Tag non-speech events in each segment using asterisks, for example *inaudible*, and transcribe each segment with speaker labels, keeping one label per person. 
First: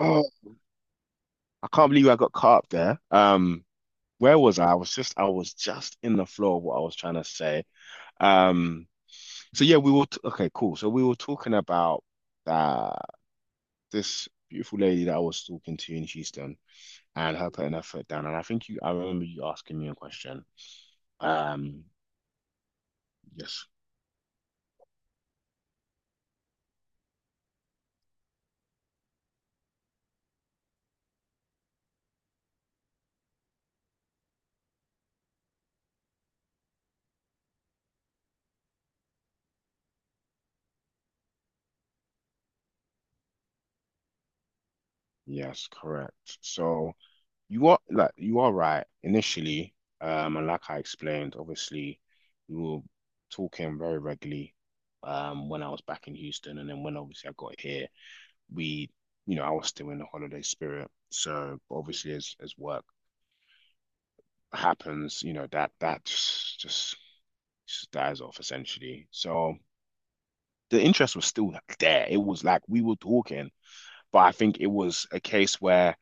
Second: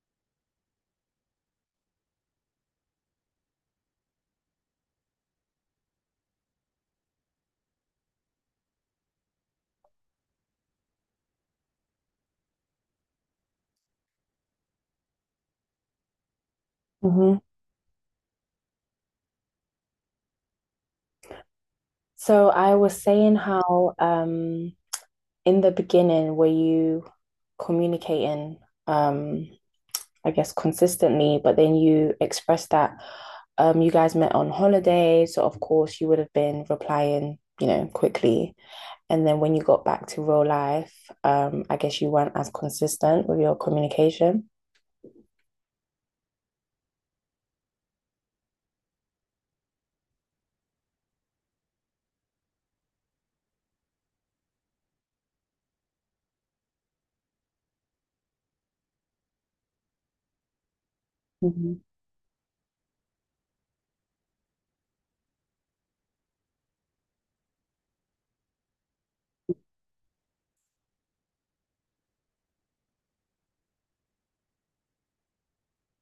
Speaker 1: Oh, I can't believe I got caught up there. Where was I? I was just in the flow of what I was trying to say. Um, so yeah, we were t okay, cool. So we were talking about uh this beautiful lady that I was talking to in Houston
Speaker 2: Hmm.
Speaker 1: and her putting her foot down. And I think you I remember you asking me a question. Um,
Speaker 2: So I was saying
Speaker 1: yes,
Speaker 2: how in the beginning, were you communicating, um, I guess, consistently, but then you expressed that you guys met on holiday, so of course you would have been replying, quickly. And then when you got back to real life, I guess you weren't as consistent with your communication.
Speaker 1: yes, correct. So you are right initially, and like I explained, obviously we were talking very regularly, when I was back in Houston, and then when obviously I got here, we, I was still in the holiday spirit. So
Speaker 2: Mhm.
Speaker 1: obviously, as work happens, that just just dies off essentially. So the interest was still there. It was like we were talking, but I think it was a case where.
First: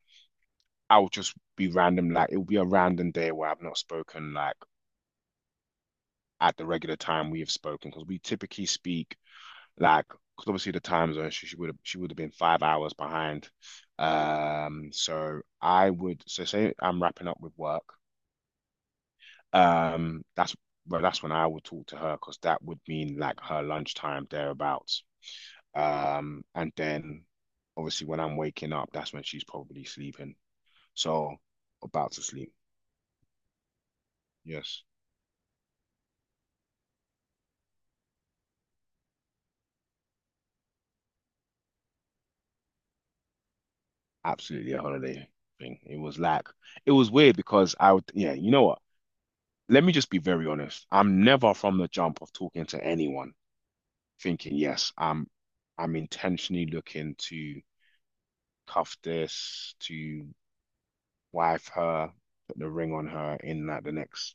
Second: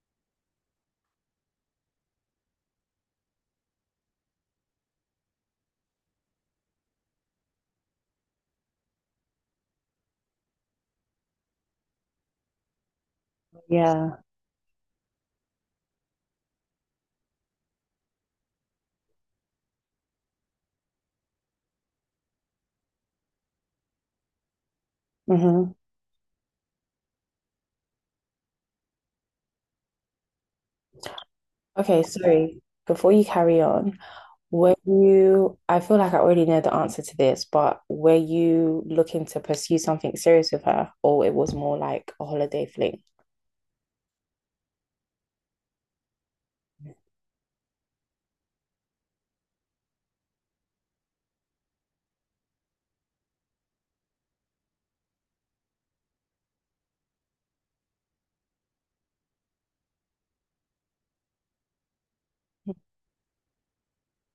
Speaker 1: I'll just be random, like it'll be a random day where I've not spoken like at the regular time we have spoken because we typically speak like because obviously the time zone she would have been 5 hours behind.
Speaker 2: Yeah.
Speaker 1: So I would say I'm wrapping up with work. That's Well, that's when I will talk to her because that would mean like her lunchtime thereabouts.
Speaker 2: Hmm.
Speaker 1: And then obviously when I'm waking up, that's when she's probably sleeping. So
Speaker 2: Okay,
Speaker 1: about to sleep.
Speaker 2: sorry. Before you carry on,
Speaker 1: Yes,
Speaker 2: I feel like I already know the answer to this, but were you looking to pursue something serious with her, or it was more like a holiday fling?
Speaker 1: absolutely a holiday thing. It was like it was weird because I would yeah, you know what? Let me just be very honest. I'm never from the jump of talking to anyone thinking, yes, I'm intentionally looking to cuff this, to wife her, put the ring on her in like the next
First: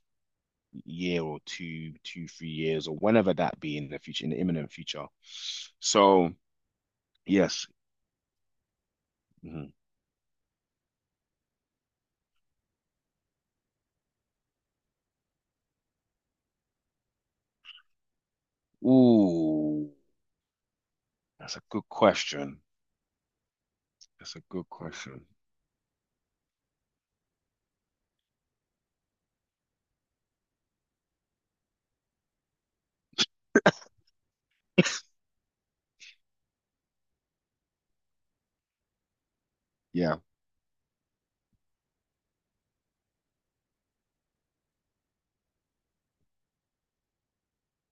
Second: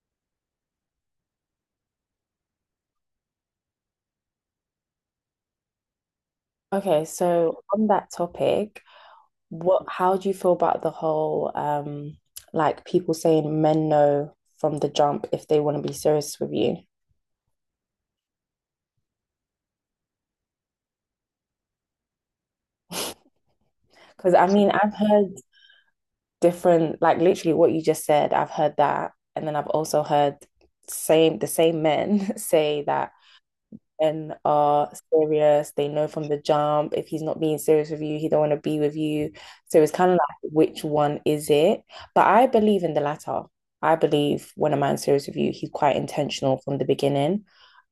Speaker 1: year or two, two, 3 years, or whenever that be in the future, in the imminent future. So
Speaker 2: Okay, so
Speaker 1: yes.
Speaker 2: on that topic,
Speaker 1: Mhm.
Speaker 2: what how do you feel about the whole like people saying men know from the jump if they want to be serious with you?
Speaker 1: Ooh, that's a good question.
Speaker 2: *laughs* Because
Speaker 1: That's a
Speaker 2: I
Speaker 1: good
Speaker 2: mean, I've
Speaker 1: question.
Speaker 2: heard different, like literally what you just said, I've heard that. And then I've also heard same the same men *laughs* say that men are
Speaker 1: *laughs*
Speaker 2: serious, they know from the jump. If he's not being serious with you, he don't want to be with you. So it's kind of
Speaker 1: Yeah.
Speaker 2: like which one is it? But I believe in the latter. I believe when a man's serious with you, he's quite intentional from the beginning.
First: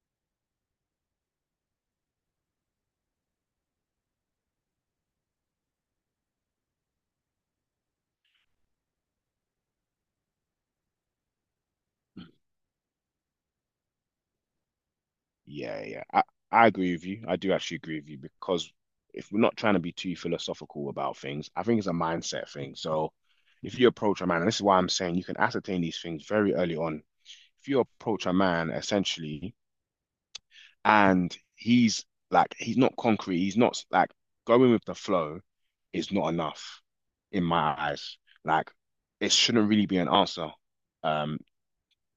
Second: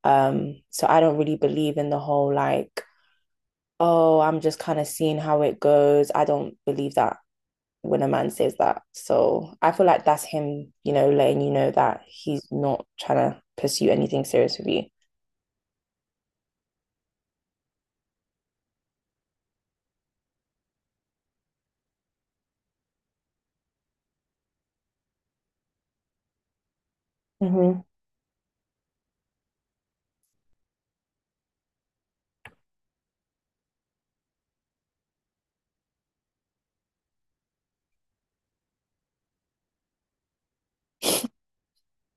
Speaker 2: So I don't really believe in the whole like, oh, I'm just kind of seeing how it goes. I don't believe that when a man says that. So I feel like that's him, letting you know that
Speaker 1: Mm-hmm.
Speaker 2: he's not trying to pursue anything serious with you.
Speaker 1: Yeah, yeah. I agree with you. I do actually agree with you because if we're not trying to be too philosophical about things, I think it's a mindset thing. So if you approach a man, and this is why I'm saying you can ascertain these things very early on. If you
Speaker 2: Hmm.
Speaker 1: approach a man essentially and he's like he's not concrete, he's not like going with the flow is not enough in my eyes. Like it shouldn't really be an answer. Um,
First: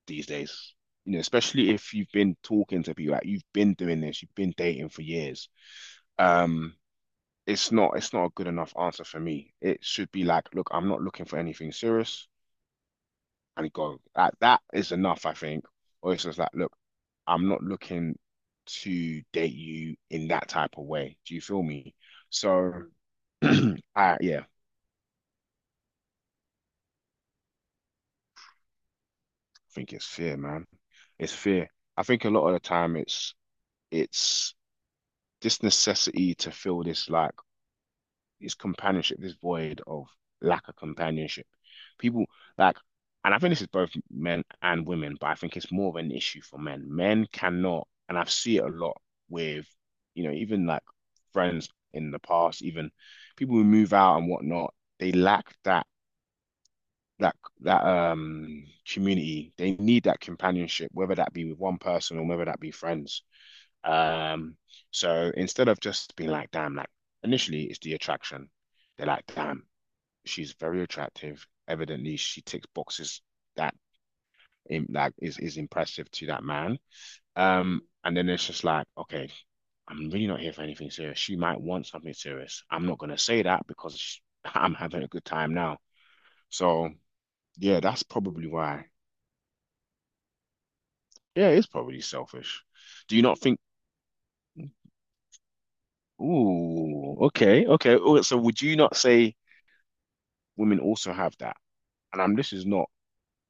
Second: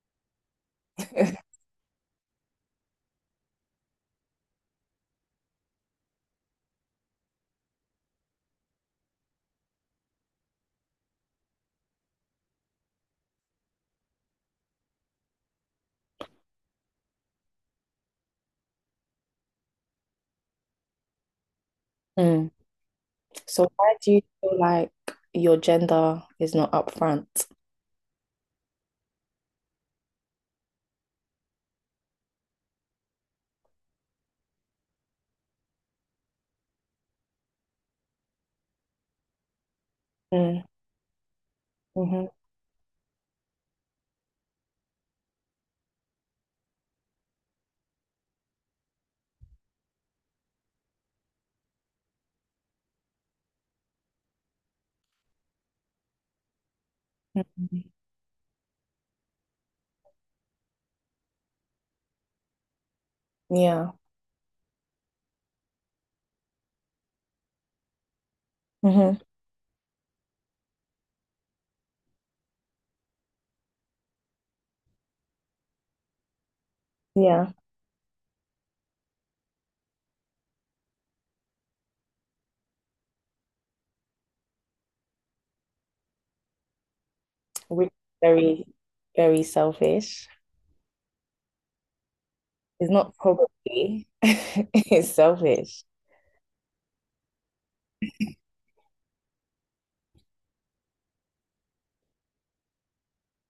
Speaker 1: these days. You know,
Speaker 2: *laughs*
Speaker 1: especially if you've been talking to people, like you've been doing this, you've been dating for years. Um, it's not a good enough answer for me. It should be like, look, I'm not looking for anything serious, and go. That is enough, I think. Or it's just like, look, I'm not looking to date you in that type of way. Do you feel me?
Speaker 2: Mm.
Speaker 1: So, *clears throat* I
Speaker 2: So why do you
Speaker 1: yeah, I
Speaker 2: feel like your gender is not upfront?
Speaker 1: think it's fear, man. It's fear. I think a lot of the time it's this necessity to feel this like this companionship, this void of
Speaker 2: Mm.
Speaker 1: lack of companionship. People
Speaker 2: Hmm.
Speaker 1: like, and I think this is both men and women, but I think it's more of an issue for men. Men cannot, and I've seen it a lot with, you know, even like friends in the past, even people who move out and whatnot, they lack that that community. They need that companionship, whether that be with one person or whether that be friends.
Speaker 2: Yeah.
Speaker 1: Um, so instead of just being like, damn, like initially it's the attraction. They're
Speaker 2: Hmm.
Speaker 1: like, damn, she's very attractive. Evidently, she ticks boxes that like is impressive to that man.
Speaker 2: Yeah.
Speaker 1: And then it's just like, okay, I'm really not here for anything serious. She might want something serious. I'm not gonna say that because *laughs* I'm having a good time now. So yeah,
Speaker 2: Which is
Speaker 1: that's probably
Speaker 2: very,
Speaker 1: why.
Speaker 2: very selfish.
Speaker 1: Yeah, it's probably selfish.
Speaker 2: It's not
Speaker 1: Do you not think?
Speaker 2: probably. *laughs* It's selfish.
Speaker 1: Ooh, okay, okay. Oh, so would you not say women also have that? And I'm. This is not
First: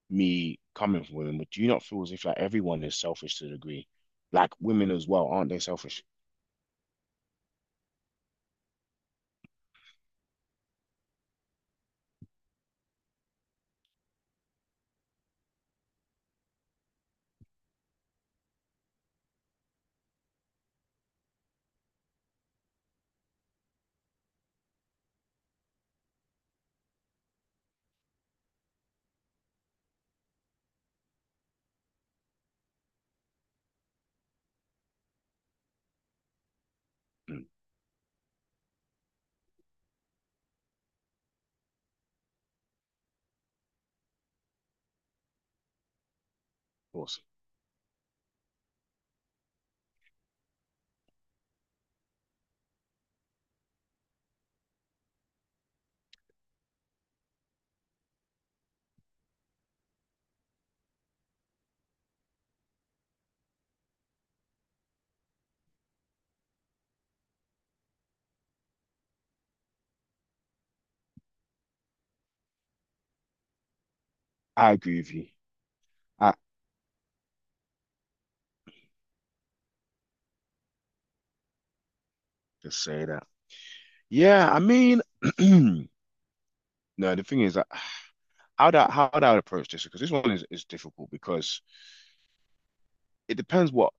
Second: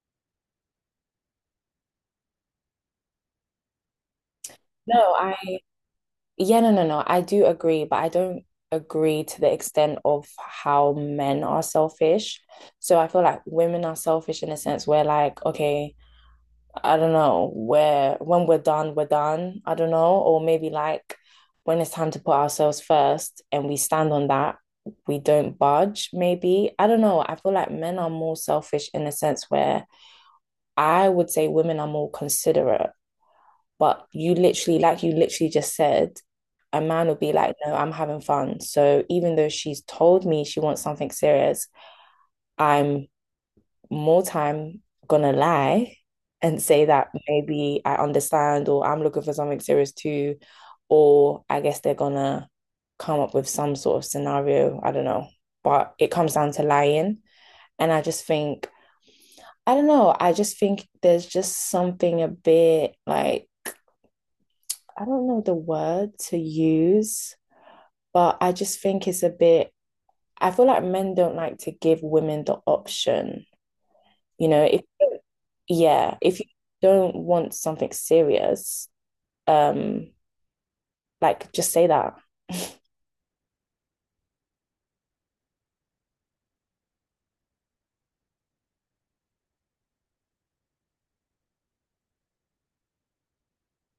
Speaker 1: me coming from women, but do you not feel as if like everyone is selfish to a degree? Like women as
Speaker 2: No,
Speaker 1: well, aren't they selfish?
Speaker 2: yeah, no, no, no. I do agree, but I don't agree to the extent of how men are selfish. So I feel like women are selfish in a sense where, like, okay, I don't know, where when we're done, we're done. I don't know. Or maybe like when it's time to put ourselves first and we stand on that, we don't budge, maybe. I don't know. I feel like men are more selfish in a sense where I would say women are more considerate. But you literally, like you literally just said, a man will be
Speaker 1: Mm, of
Speaker 2: like, no, I'm having fun. So even though she's told me she wants something serious, I'm more time gonna lie and say that
Speaker 1: course.
Speaker 2: maybe I understand or I'm looking for something serious too. Or I guess they're gonna come up with some sort of scenario. I don't know. But it comes down to lying. And I just think, I don't know, I just think there's just something a bit like I don't know the word to use, but I just think it's a bit, I feel like men don't like to give women the option. You know,
Speaker 1: I
Speaker 2: if,
Speaker 1: agree with you.
Speaker 2: yeah,
Speaker 1: I
Speaker 2: if you don't want something serious, um, like just say that. *laughs*
Speaker 1: just say that. Yeah, I mean, *clears throat* no, the thing is that how that I approach this because this one is difficult because it depends what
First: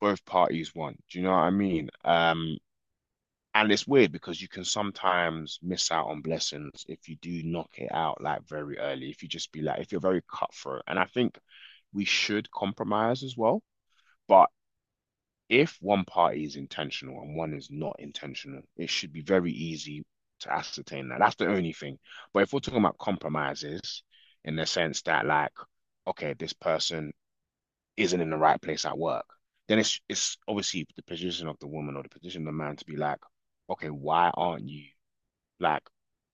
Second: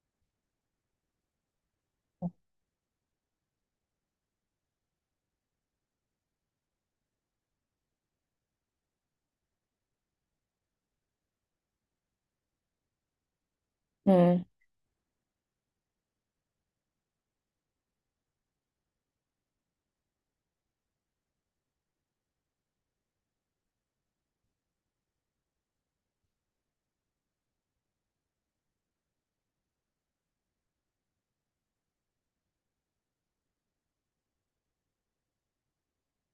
Speaker 1: both parties want. Do you know what I mean? And it's weird because you can sometimes miss out on blessings if you do knock it out like very early. If you just be like, if you're very cutthroat, and I think we should compromise as well.
Speaker 2: Mm,
Speaker 1: But if one party is intentional and one is not intentional, it should be very easy to ascertain that. That's the only thing. But if we're talking about compromises in the sense that, like, okay, this person isn't in the right place at work, then it's obviously the position of the woman or the position of the man to be like, okay, why aren't you like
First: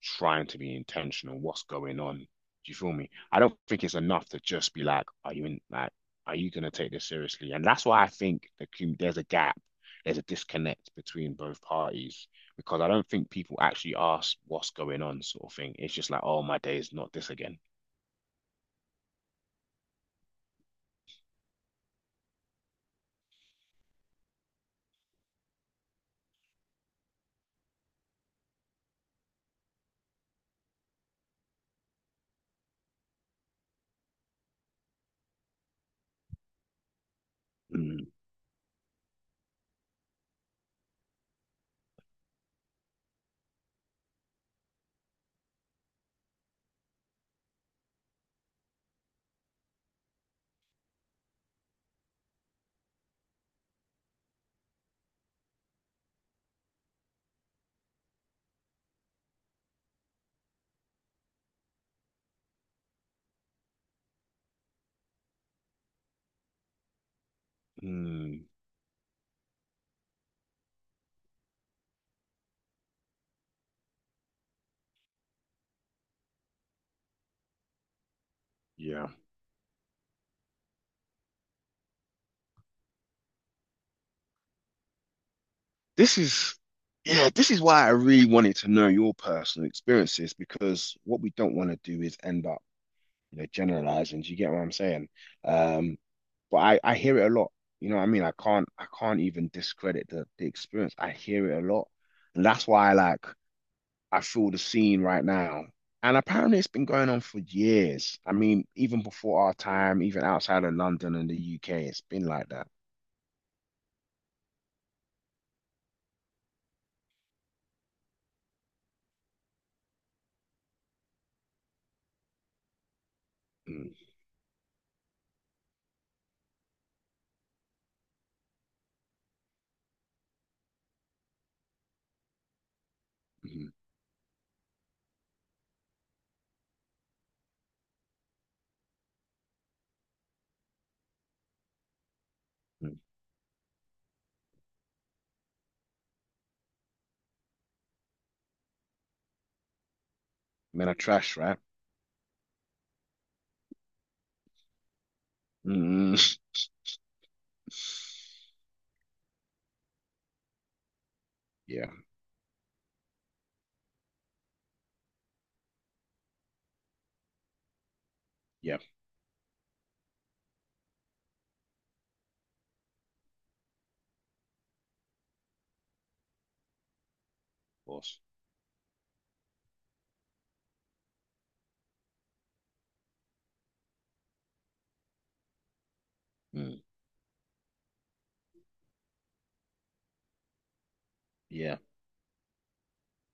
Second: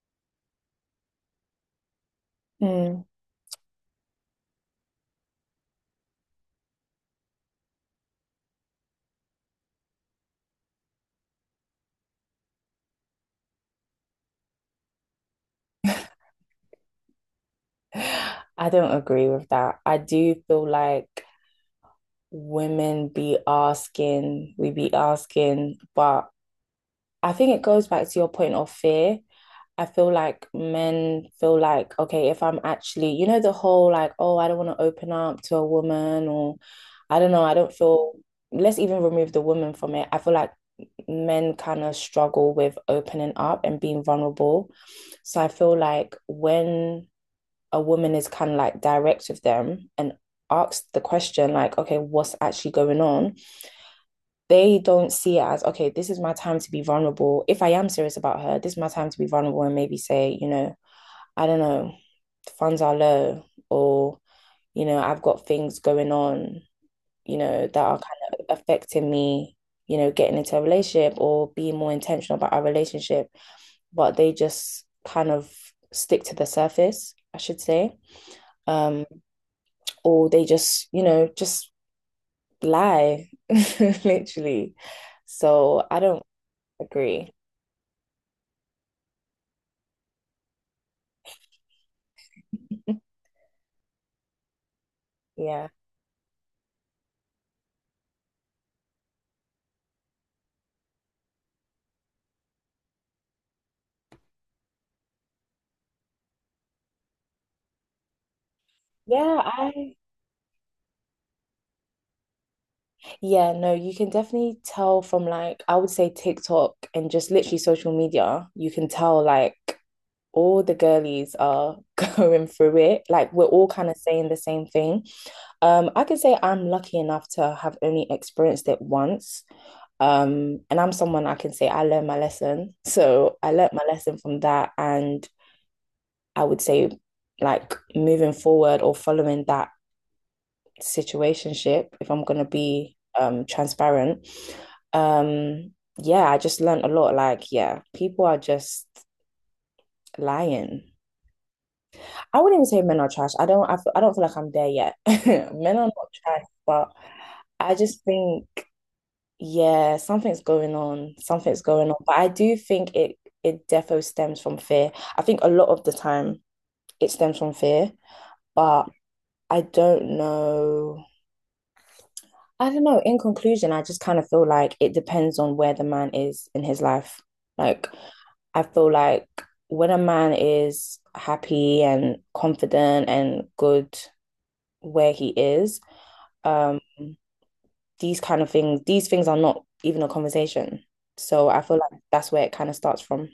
Speaker 1: trying to be intentional. What's going on? Do you feel
Speaker 2: mm.
Speaker 1: me? I don't think it's enough to just be like, are you in like, are you gonna take this seriously? And that's why I think there's a gap, there's a disconnect between both parties because I don't think people actually ask what's going on, sort of thing. It's just like, oh, my day is not this again.
Speaker 2: I don't agree with that. I do feel like women be asking, we be asking, but I think it goes back to your point of fear. I feel like men feel like, okay, if I'm actually, the whole like, oh, I don't want to open up to a woman, or I don't know, I don't
Speaker 1: Mm,
Speaker 2: feel, let's even remove the woman from it. I feel like men kind of struggle with opening up and being vulnerable. So I feel like when a woman is kind of like direct with them and asks the question, like, okay, what's actually going on? They don't see it as, okay, this is my time to be vulnerable. If I am serious about her, this is my time to be vulnerable and maybe say, I don't know, funds are low, or, I've got things going on, that are kind
Speaker 1: mm,
Speaker 2: of affecting me, getting into a relationship or being more intentional about our relationship, but they just kind of stick to the surface, I should say. Um,
Speaker 1: yeah.
Speaker 2: or they just lie, *laughs* literally. So I
Speaker 1: This
Speaker 2: don't
Speaker 1: is, yeah,
Speaker 2: agree.
Speaker 1: this is why I really wanted to know your personal experiences because what we don't want to do is end up
Speaker 2: *laughs*
Speaker 1: you know, generalizing. Do you get what I'm saying?
Speaker 2: Yeah.
Speaker 1: Um, but I hear it a lot. You know what I mean? I can't even discredit the experience. I hear it a lot. And that's why I feel the scene right now. And apparently it's been going on for years. I mean, even
Speaker 2: Yeah,
Speaker 1: before our
Speaker 2: I
Speaker 1: time, even outside of London and the UK, it's been like that.
Speaker 2: Yeah, no, you can definitely tell from like, I would say TikTok and just literally social media, you can tell like all the girlies are *laughs* going through it. Like, we're all kind
Speaker 1: Mm,
Speaker 2: of saying the same thing. I can say I'm lucky enough to have only experienced it once. And I'm someone I can say I learned my lesson. So I learned
Speaker 1: mm,
Speaker 2: my lesson from that. And I would say, like, moving forward or following that situationship, if I'm gonna be
Speaker 1: mm.
Speaker 2: transparent. Um, yeah, I just learned a lot. Like, yeah, people are just lying.
Speaker 1: Men are trash, right?
Speaker 2: I wouldn't even say men are trash. I don't. I don't feel like I'm there yet. *laughs* Men are not
Speaker 1: Mm. Mm.
Speaker 2: trash, but I just
Speaker 1: *laughs*
Speaker 2: think, yeah, something's going on. Something's going
Speaker 1: Yeah,
Speaker 2: on. But I do think it defo stems from fear. I think a lot of the time it stems from fear,
Speaker 1: yeah, of
Speaker 2: but I don't know I don't know. In conclusion, I just kind of feel like it depends on where the man is in his life. Like,
Speaker 1: course.
Speaker 2: I feel like when a man is happy and confident and good where he is, um,
Speaker 1: Mm,
Speaker 2: these kind of things, these things are not even a conversation. So I feel
Speaker 1: yeah.
Speaker 2: like that's where it kind of starts from.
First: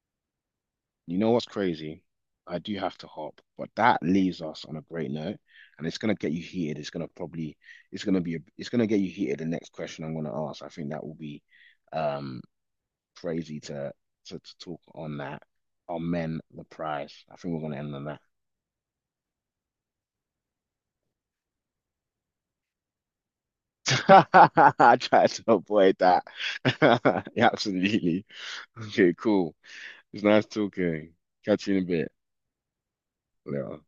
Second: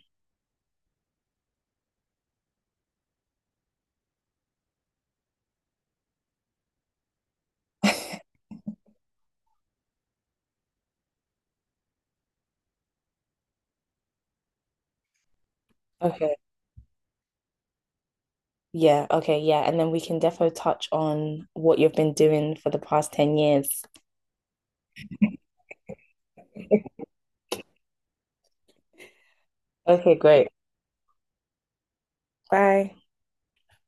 Speaker 1: You know what's crazy? I do have to hop, but that leaves us on a great note, and it's gonna get you heated. It's gonna probably, it's gonna
Speaker 2: *laughs*
Speaker 1: be, It's gonna get you heated. The next question I'm gonna ask, I think that will be, um, crazy to to talk on that. Are
Speaker 2: Okay.
Speaker 1: men the prize? I think we're gonna end on that.
Speaker 2: Yeah, okay, yeah. And then we can defo touch on what you've been doing for the past 10 years.
Speaker 1: *laughs* I tried to avoid that. *laughs* Yeah, absolutely. Okay, cool.
Speaker 2: Okay,
Speaker 1: It's nice
Speaker 2: great.
Speaker 1: talking. Catch you in a bit.
Speaker 2: Bye.
Speaker 1: Later.